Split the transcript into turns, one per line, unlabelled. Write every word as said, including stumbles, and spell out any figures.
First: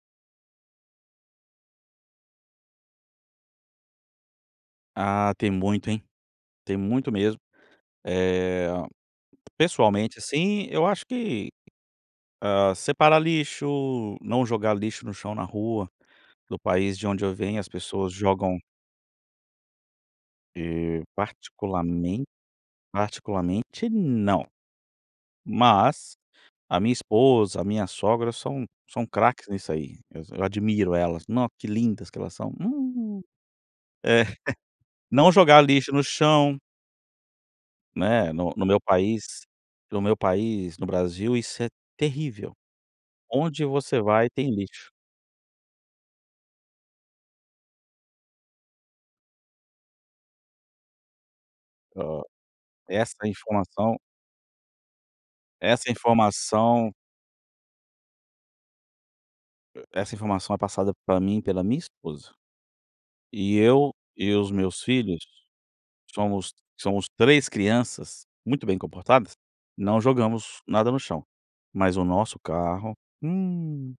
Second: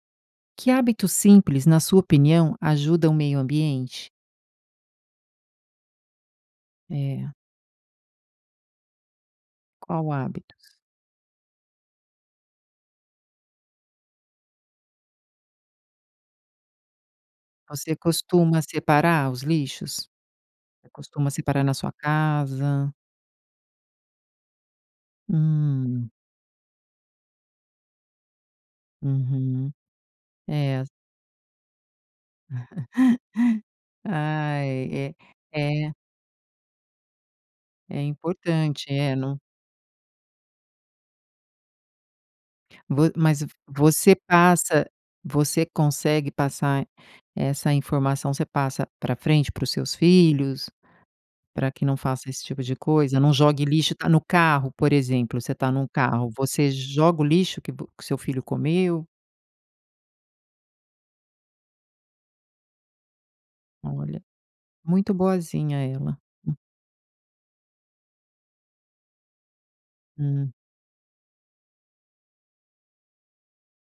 Que hábitos simples, na sua opinião, ajudam o meio ambiente?
Ah, tem muito, hein. Tem muito
É.
mesmo. Eh,
Qual
pessoalmente, assim,
hábitos?
eu acho que, hã, separar lixo, não jogar lixo no chão, na rua. Do país de onde eu venho as
Você
pessoas
costuma
jogam
separar os lixos? Você
E,
costuma separar na sua
particularmen
casa?
particularmente não.
Hum.
Mas a minha esposa, a minha sogra são são craques nisso
Uhum,
aí, eu
é.
admiro elas, nó que lindas que elas são. Hum. É.
Ai,
Não
é,
jogar
é.
lixo no chão.
É
Né, no no meu
importante, é num
país, no meu país, no Brasil, isso é terrível.
Vo mas v
Onde você
você
vai tem
passa
lixo.
você consegue passar essa informação, você passa pra frente, para os seus filhos, pra que não
Hã,
faça esse tipo de coisa?
essa
Não jogue lixo,
informação
tá no carro, por exemplo, você tá num
Essa
carro, você
informação.
joga o lixo que vo que o seu filho comeu?
Essa informação é passada pra mim pela minha esposa. E eu
Olha,
e os meus
muito
filhos,
boazinha ela.
somos somos três crianças, muito bem comportadas, não
Hum.
jogamos nada no chão. Mas o nosso carro, hum.